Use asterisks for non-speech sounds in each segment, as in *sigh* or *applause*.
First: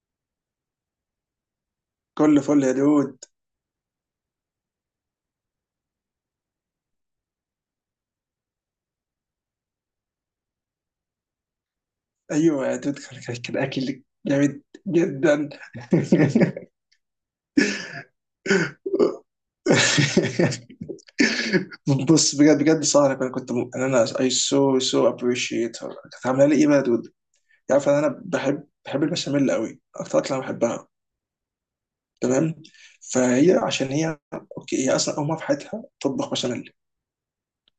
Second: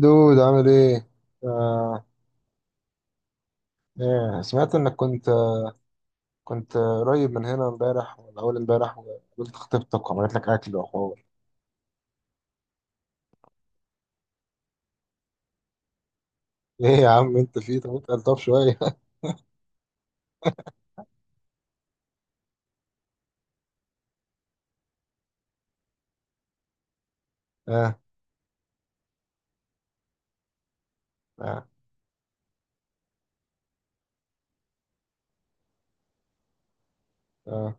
دود، عامل ايه؟ آه. كل فل يا دود. ايه، سمعت انك كنت قريب من هنا امبارح ولا اول امبارح، وقابلت خطيبتك وعملت لك اكل وحوار. ايوه يا دود، كان اكل جامد جدا. *laughs* *laughs* ايه يا عم، انت فيه؟ طب انت قلطاب شويه. بص بجد بجد سهرة. انا انا I so so appreciate her. كانت عامله لي ايه بقى يا دود؟ *laughs* عارف ان اه، انا بحب البشاميل قوي، اكتر اكله انا بحبها. اه، تمام. فهي عشان هي اوكي هي اصلا اول مره في حياتها تطبخ بشاميل. اه.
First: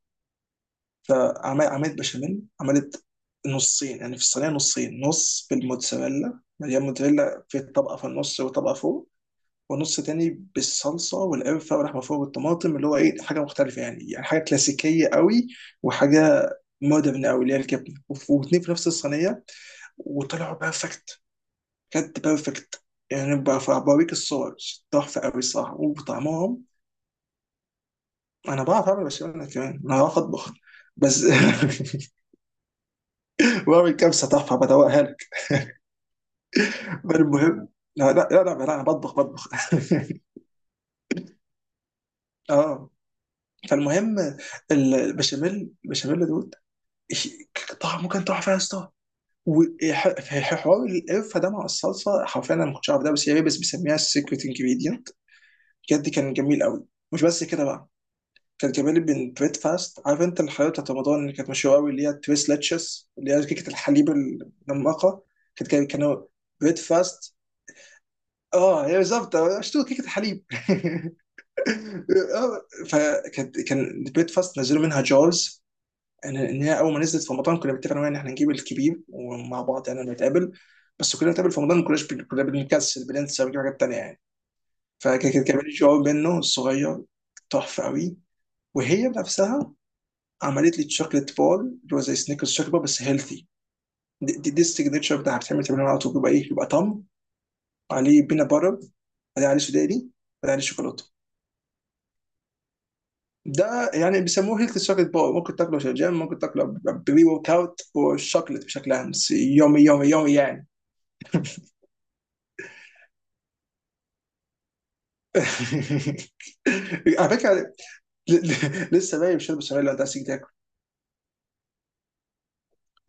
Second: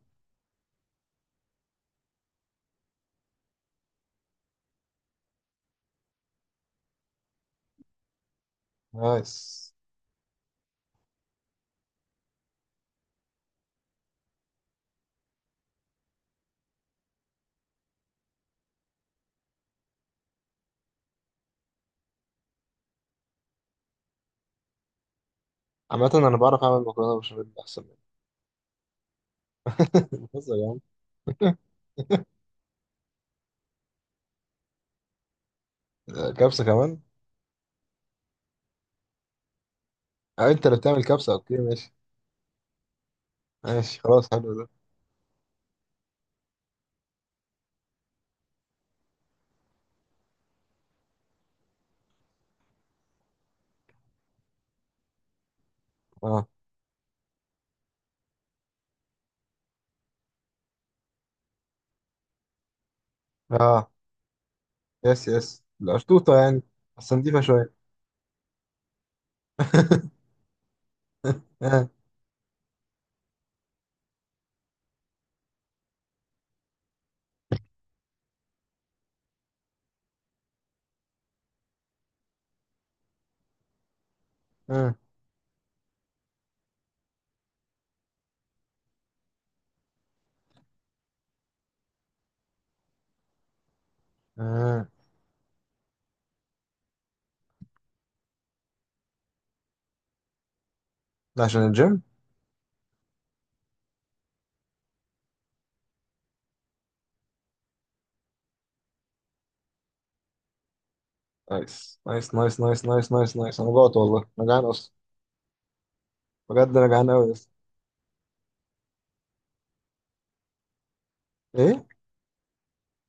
فعملت بشاميل، عملت نصين يعني في الصينيه. نصين، نص بالموتزاريلا مليان موتزاريلا في طبقه في النص وطبقه فوق، نايس. ونص تاني بالصلصه والقرفه واللحمه فوق والطماطم اللي هو ايه حاجه مختلفه، يعني حاجه كلاسيكيه قوي وحاجه مودرن قوي اللي هي الجبنه، واتنين في نفس الصينيه. وطلعوا بيرفكت، بجد بيرفكت. يعني بوريك الصور تحفه قوي الصراحه، عامة انا بعرف وطعمهم. اعمل مكرونه بشاميل احسن منك. انا بعرف اعمل بشاميل، أنا كمان انا بعرف *laughs* اطبخ. بتهزر يا عم. بس *laughs* بعمل كبسه تحفه، بدوقها. آه، كبسه كمان. بل المهم، لا لا لا لا، لا انا بطبخ بطبخ *laughs* آه، انت اللي بتعمل كبسه. اوكي، ماشي. اه، ماشي فالمهم خلاص، حلو ده. البشاميل دوت. إيش- طعمه كان تحفه يا اسطى. وحوار القرفه ده مع الصلصه حرفيا، انا ما كنتش عارف ده، بس هي بيسميها السيكريت انجريدينت. بجد كان اه، جميل قوي. مش بس كده بقى، كان جميل بالبريد فاست. عارف انت الحلويات بتاعت رمضان اللي كانت مشهوره قوي، اللي هي التريس لاتشس اللي هي كيكه اه، الحليب المنمقه؟ يس، يس، كانوا القشطوطه يعني. بريد بس فاست. نضيفه شويه. اه، هي بالظبط شو كيكه *laughs* الحليب *laughs* اه، آه، كان بريكفاست، نزلوا منها جارز. ان هي اول ما نزلت في رمضان كنا بنتفق انا وهي ان احنا نجيب الكبير ومع بعض، يعني لما نتقابل. بس كلنا بنتقابل في رمضان، ما كناش كنا بنكسل، بننسى ونجيب حاجات تانية يعني. اه، كان جار منه الصغير، تحفه قوي. وهي بنفسها عملت لي تشوكلت بول اللي هو زي سنيكرز شوكليت بول بس هيلثي. دي اه. السيجنتشر بتاعها. بتعمل تمرين على طول، بيبقى ايه، بيبقى طم عليه بينا باتر، بعدين عليه سوداني، بعدين عليه شوكولاته. ده عشان الجيم؟ ده يعني بيسموه هيلث شوكليت باور، ممكن تاكله في الجيم، ممكن تاكله بري ورك اوت والشوكليت بشكل عام، بس يومي يومي يومي يعني. نايس، نايس، نايس، نايس، نايس، نايس، نايس. انا جوعت والله، انا جعان اصلا. *laughs* بجد انا جعان على قوي بس. فكره، لسه باقي شرب بشاميل لو انت عايز تيجي تاكل. ايه؟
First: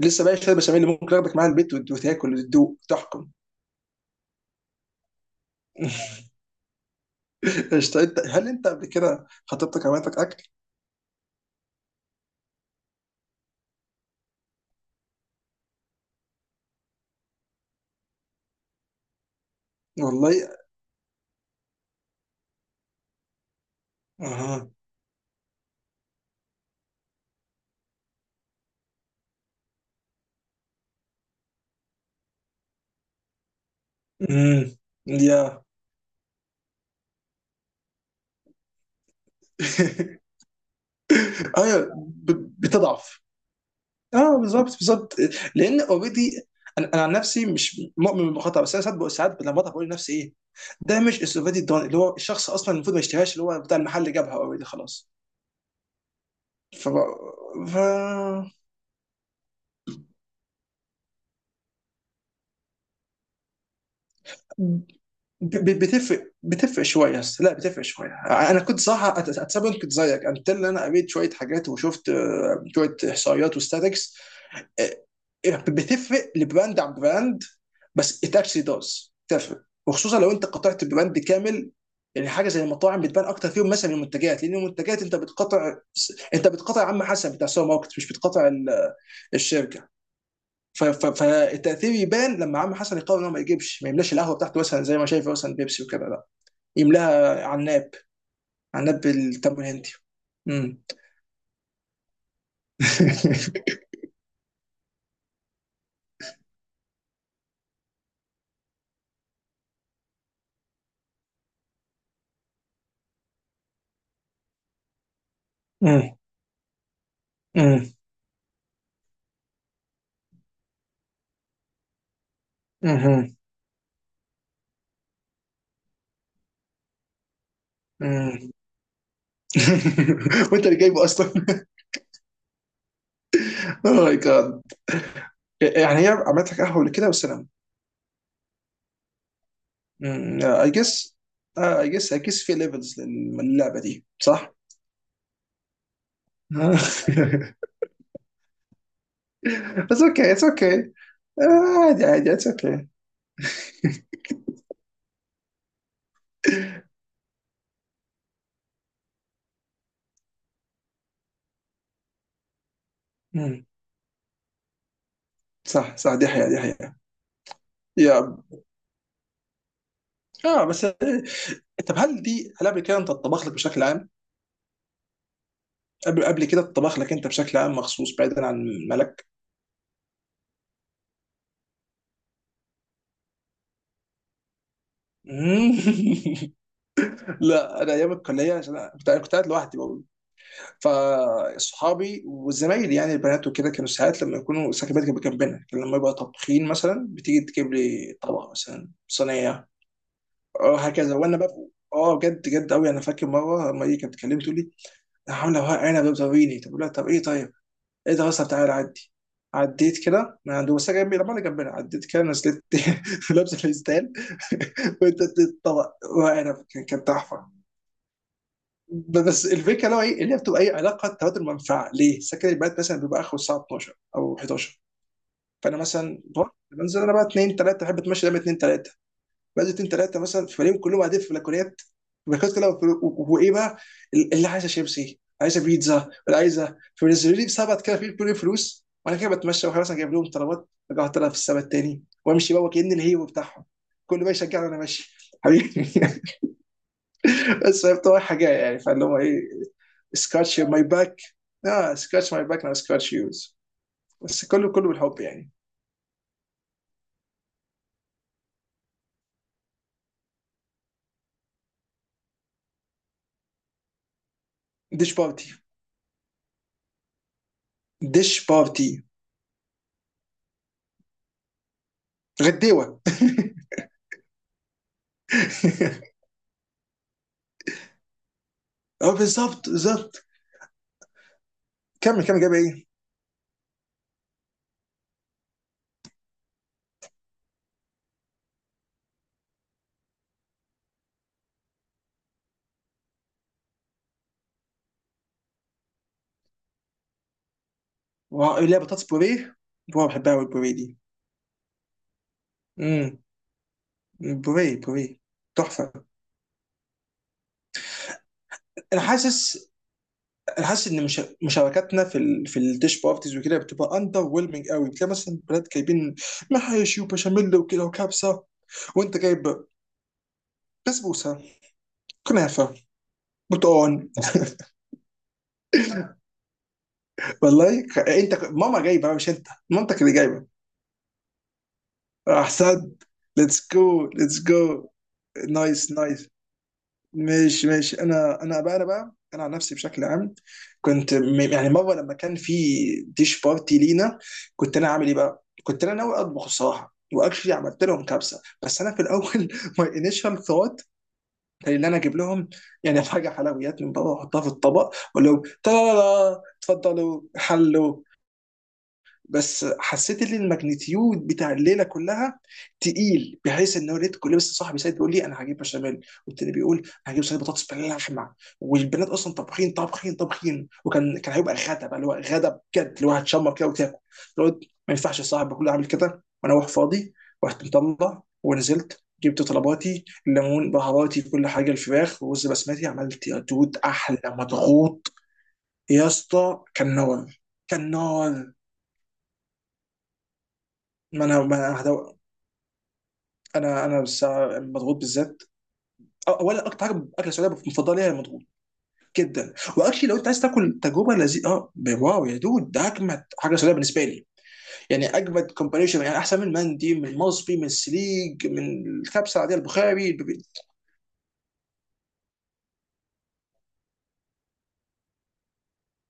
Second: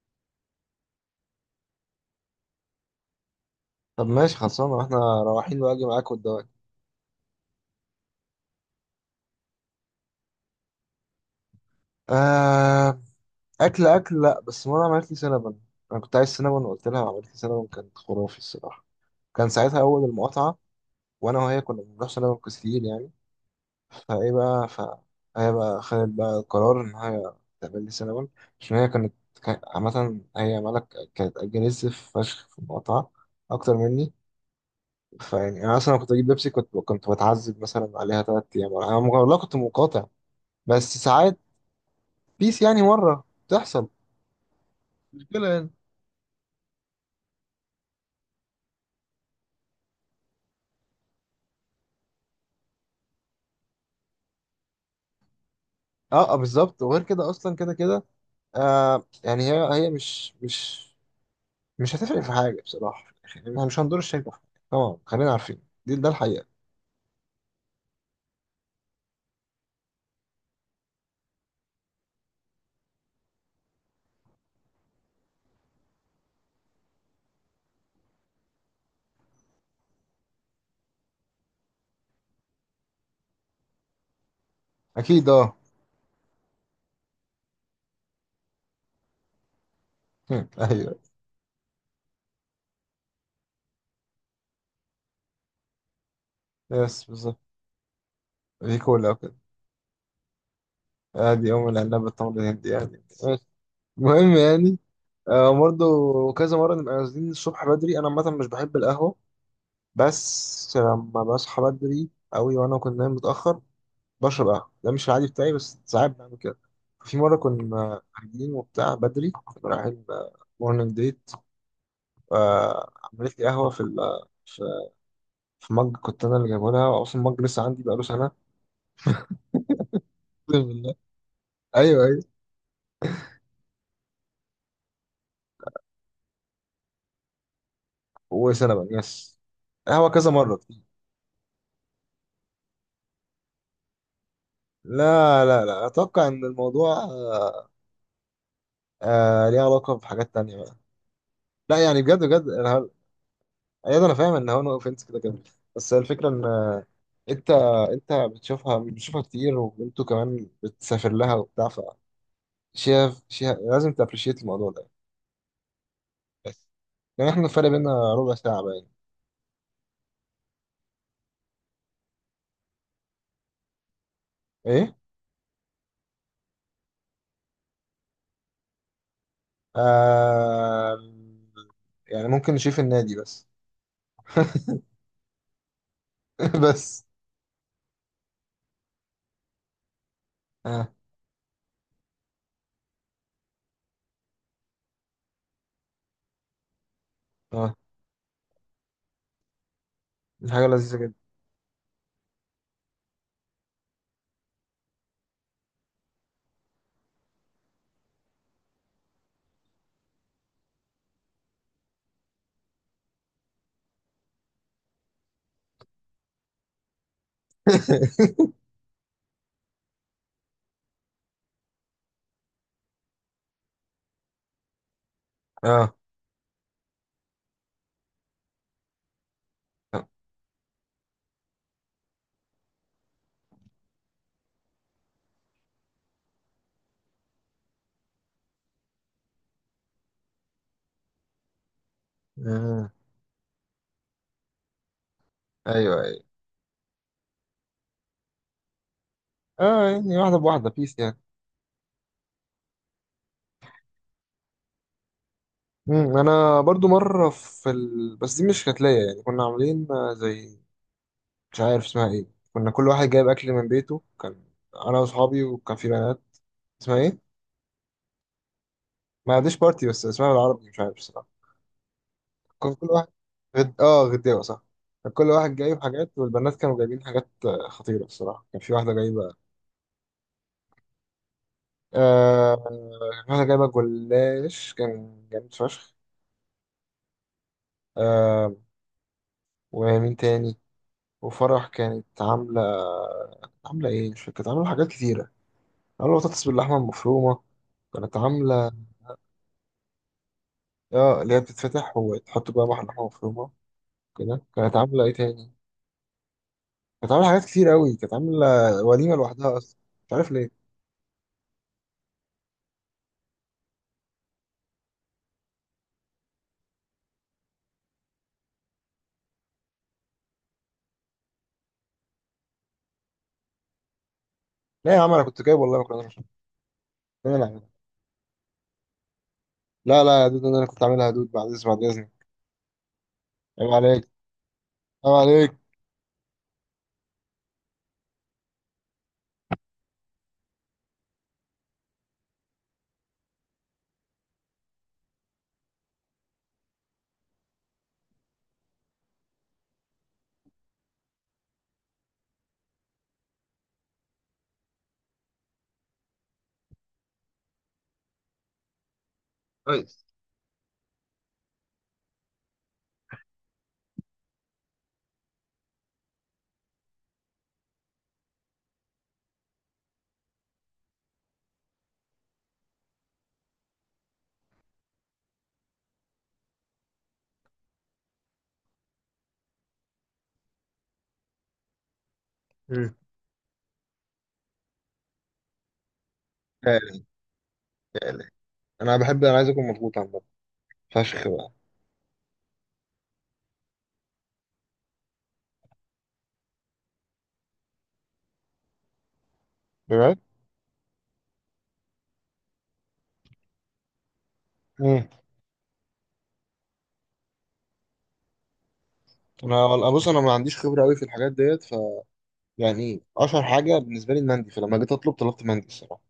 لسه باقي شرب بشاميل اللي ممكن اخدك معايا البيت وتاكل وتدوق تحكم. طب ماشي خلصانه، احنا رايحين واجي معاك والدواك. *laughs* قشطة. انت، هل انت قبل كده خطيبتك عملتك اكل؟ آه. اكل اكل، لا بس مره عملت لي سينابون. انا كنت عايز سينابون وقلت لها، وعملت لي سينابون، كانت خرافي الصراحه. كان ساعتها اول والله. المقاطعه. وانا وهي كنا بنروح سينابون كتير يعني. فايه بقى. اها. هي بقى خدت بقى القرار ان هي تعمل لي سينابون. عشان هي كانت عامه هي مالك، كانت اجريسيف فشخ في المقاطعه اكتر مني. امم. يا فيعني انا اصلا كنت اجيب بيبسي، كنت بتعذب مثلا عليها 3 ايام. انا والله كنت مقاطع. *laughs* بس ساعات ايوه، بيس يعني، بتضعف. مره بتحصل اه بالظبط بالظبط. مشكله يعني. لان اوريدي، انا عن نفسي مش مؤمن بالخطا، بس انا ساعات ساعات لما بضحك بقول لنفسي ايه ده؟ مش السوفيتي الدون اللي هو الشخص اصلا المفروض ما يشتريهاش، اللي هو بتاع المحل جابها اوريدي خلاص. اه، آه، بالظبط. ف وغير كده اصلا كده ف كده. يعني هي مش هتفرق في حاجه بصراحه، يعني احنا مش هندور الشركه في حاجه طبعا، خلينا ب- عارفين ب- دي، ده بتفرق الحقيقه. بتفرق شويه، بس لا بتفرق شويه. انا كنت صراحه اتسبب كنت زيك انت، اللي انا قريت شويه حاجات وشفت شويه احصائيات وستاتكس. آه، بتفرق لبراند عن براند، بس ات اكشلي داز تفرق، وخصوصا لو انت قطعت براند كامل. يعني حاجه زي المطاعم بتبان اكتر فيهم مثلا من المنتجات، لان المنتجات انت اكيد. اه. بتقطع، انت بتقطع عم حسن بتاع سوبر ماركت، مش بتقطع الشركه. *laughs* هم، ايوه. فالتاثير يبان لما عم حسن يقرر ان هو ما يملاش القهوه بتاعته، مثلا زي ما شايف مثلا بيبسي وكده، لا، يس، بالظبط. يملاها عناب، دي عناب كولا وكده. بالتمر الهندي. امم. ادي ام العنب بالتمر الهندي، يعني ماشي. المهم يعني. برضه، كذا مرة نبقى نازلين الصبح بدري. أنا عامة مش بحب القهوة، بس لما بصحى بدري قوي وانا كنت نايم متاخر بشرب قهوه. ده مش العادي بتاعي، بس ساعات امم. بعمل كده. في مره كنا قاعدين وبتاع بدري، كنا رايحين مورنينج ديت. امم. عملت لي قهوه في ال- في في مج، كنت انا اللي جايبه لها، واصلا مج لسه عندي بقاله سنه. *laughs* *laughs* الحمد وانت اللي لله. جايبه اصلا *laughs* ايوه، ايوه. اوه ماي جاد! يعني هي عملت لك قهوه كده والسلام؟ وسنه بقى، يس. قهوه كذا مره اي كتير. جس اي جس في ليفلز للعبه دي، صح؟ لا، لا، لا، اتوقع ان الموضوع *laughs* آه ليه علاقه بس اوكي، بحاجات اتس تانية بقى. اوكي. لا يعني، عادي بجد عادي، اتس بجد. اوكي. ايوه، انا فاهم ان هو نو اوفنس كده كده. بس الفكره ان انت انت بتشوفها بتشوفها كتير، وانتوا كمان بتسافر لها وبتاع. شايف، لازم تابريشيت الموضوع ده. صح صح، دي حقيقة، دي بس حقيقة. يعني، احنا الفرق بينا ربع يا ساعه باين. اه بس، طب هل قبل كده انت اتطبخ لك بشكل عام؟ ايه. قبل كده اتطبخ لك انت بشكل عام، مخصوص، بعيدا عن ملك؟ آه... يعني ممكن نشوف النادي بس. *laughs* *laughs* بس. لا، انا ايام الكلية عشان أنا كنت قاعد لوحدي. اه، فاصحابي وزمايلي يعني البنات وكده كانوا ساعات لما يكونوا سكبات كانت جنبنا، كان لما يبقى طابخين مثلا بتيجي تجيب اه، لي طبق مثلا صينيه. دي حاجه اه لذيذه هكذا، جدا. وانا بقى اه بجد بجد قوي. انا فاكر مره لما هي كانت بتكلمني تقول لي انا عامله ورق عنب بتوريني. طب أقول لها طب ايه، طيب ايه ده اصلا؟ تعالى عدي. عديت كده من عند بس جنبي، لما انا جنبنا عديت كده، نزلت *laughs* لابسه فستان *laughs* وانت الطبق ورق عنب، كان تحفه. *laughs* بس الفكره اللي هو ايه، اللي هي بتبقى ايه، علاقه تبادل منفعه. ليه؟ سكن البنات مثلا بيبقى اخره الساعه 12 او 11. فانا اه، مثلا بروح بنزل، انا بقى 2 3 بحب اتمشى دايما 2 3. بنزل 2 3 مثلا فبلاقيهم كلهم قاعدين في بلكونات، بلكونات كلها. وايه بقى، اللي عايزه شيبسي، عايزه بيتزا، اللي عايزه، فبينزلوا لي بسبت كده في كل فلوس، وانا كده بتمشى واحد مثلا جايب لهم طلبات. رجعت لها في السبت التاني وامشي بقى، آه. كأن الهيبه بتاعهم كل ما يشجعني وانا ماشي، حبيبي ايوه، ايوه. *laughs* بس فهي بتبقى حاجه يعني، فاللي هو ايه، اه يعني واحده سكراتش بواحده، ماي بيس يعني. باك. اه، سكراتش ماي باك ناو سكراتش يوز. بس كله كله بالحب يعني. انا برضو مره بس دي مش كتلايه يعني، كنا عاملين زي، مش عارف اسمها ايه. كنا كل واحد جايب اكل من بيته. انا ديش واصحابي بارتي. وكان في بنات. اسمها ايه؟ ديش بارتي. ما عنديش بارتي، بس اسمها بالعربي مش عارف الصراحه. كان كل غديوه. واحد اه، غداوه صح. كان كل واحد جايب حاجات، *laughs* والبنات كانوا جايبين حاجات خطيره الصراحه. كان في واحده اه جايبه. بالظبط بالظبط. كمل كمل، جاب آه... كان ايه؟ في واحده جايبه جلاش، كان جامد فشخ. آه... ومين تاني؟ وفرح كانت عامله ايه مش فاكر، كانت عامله حاجات كتيره. عامله بطاطس باللحمه المفرومه، كانت واو، عامله. لا، بطاطس بوريه. واو بحبها قوي البوريه دي. اه، اللي هي بتتفتح وتحط جواها لحمه امم. مفرومه كده. كانت بوريه عامله ايه بوريه تاني؟ تحفه. كانت عامله حاجات كتير قوي، كانت عامله انا وليمه لوحدها حاسس، اصلا. مش عارف ليه. ان مش... مشاركاتنا في في الديش بارتيز وكده بتبقى اندر ويلمنج قوي. بتلاقي مثلا بلاد جايبين محاشي وبشاميل وكده وكبسه، وانت جايب بسبوسه، كنافه، بطون *laughs* لا يا عم، انا كنت جايب والله مكرونه بشاميل، انا اللي عاملها. والله، ماما جايبه، مش انت، مامتك لا، اللي لا يا دود، جايبه. انا اللي كنت عاملها يا دود، بعد اذنك. احسن. ليتس عيب جو عليك، ليتس جو. عيب عليك. نايس نايس. ماشي ماشي، انا عن نفسي بشكل عام، يعني مره لما كان في ديش بارتي لينا، كنت انا عامل ايه بقى؟ كنت انا ناوي اطبخ الصراحه، واكشلي عملت لهم كبسه، بس انا في الاول *laughs* ماي انيشال ثوت كان ان انا اجيب لهم يعني حاجه حلويات من بره واحطها في الطبق واقول لهم اتفضلوا، حلوا. بس كويس. حسيت ان الماجنتيود بتاع الليله كلها تقيل، بحيث ان هو لقيت كل، بس صاحبي سيد بيقول لي انا هجيب بشاميل، والتاني بيقول انا هجيب صينيه بطاطس باللحمه، والبنات اصلا طابخين طابخين طابخين، وكان هيبقى غدا بقى اللي هو غدا بجد، اللي هو هتشمر كده وتاكل، اللي هو ما ينفعش صاحبي كله عامل كده وانا واقف فاضي. رحت مطلع ونزلت، جبت طلباتي الليمون بهاراتي كل حاجه، الفراخ، ورز بسمتي، مم. عملت يا دود احلى مضغوط. يا اسطى كان تالي، نار، كان تالي. نار. انا عايز اكون مضغوط عامه، ما فشخ انا بقى. ما انا هدو... انا بس مضغوط بالذات. اولا اكتر حاجه اكله سعوديه مفضله ليا المضغوط جدا. واكشلي لو بجد. انت عايز تاكل تجربه لذيذه، اه، واو يا دود، ده اجمد حاجه سعوديه بالنسبه لي، مم. يعني اجمد كومبانيشن، يعني احسن من المندي، من المصبي، من السليج، من الكبسه العاديه، بص، البخاري، انا ما عنديش خبره قوي في الحاجات ديت. يعني اشهر حاجه بالنسبه لي المندي، فلما جيت اطلب طلبت مندي الصراحه.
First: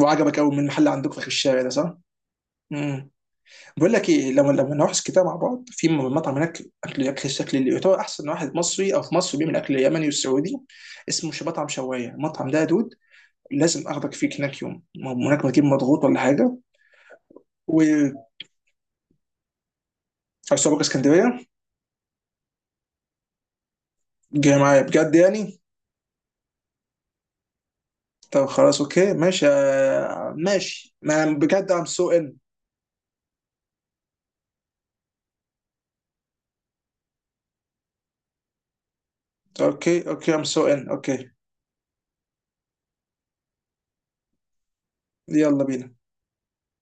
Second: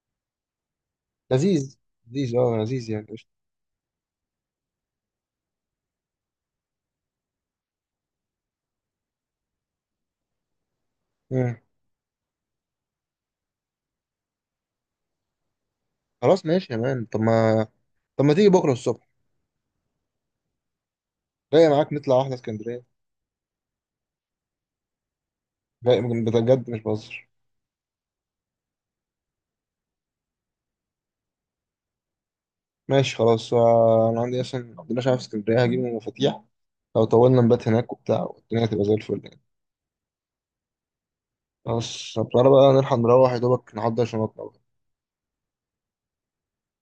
وعجبك قوي من محل عندكم في آخر الشارع ده، لذيذ. صح؟ لذيذ، اه لذيذ يعني، امم. قشطة. بقول لك ايه، لما نروح كده مع بعض في مطعم هناك، اكل الشكل اللي يعتبر احسن واحد مصري او في مصر بيعمل اكل يمني والسعودي، اسمه مش مم. مطعم شوايه المطعم ده يا دود. لازم اخدك فيه هناك يوم، ما هو هناك بجيب مضغوط ولا خلاص، حاجه. ماشي يا مان. طب ما وعايز طب ما تيجي بكرة الصبح، اسكندريه؟ جاي معاك نطلع واحدة اسكندرية. جاي معايا بجد يعني؟ جاي بجد، مش بهزر. طب خلاص اوكي ماشي، ماشي، ما أنا بجد ام سو ان. ماشي خلاص. انا عندي اصلا عندنا شعب في اسكندرية، هجيب من المفاتيح. لو طولنا نبات هناك وبتاع، والدنيا هتبقى زي الفل يعني. اوكي اوكي ام سو ان اوكي. خلاص، طب تعالى بقى نلحق نروح يا دوبك نحضر شنطنا. يلا بينا.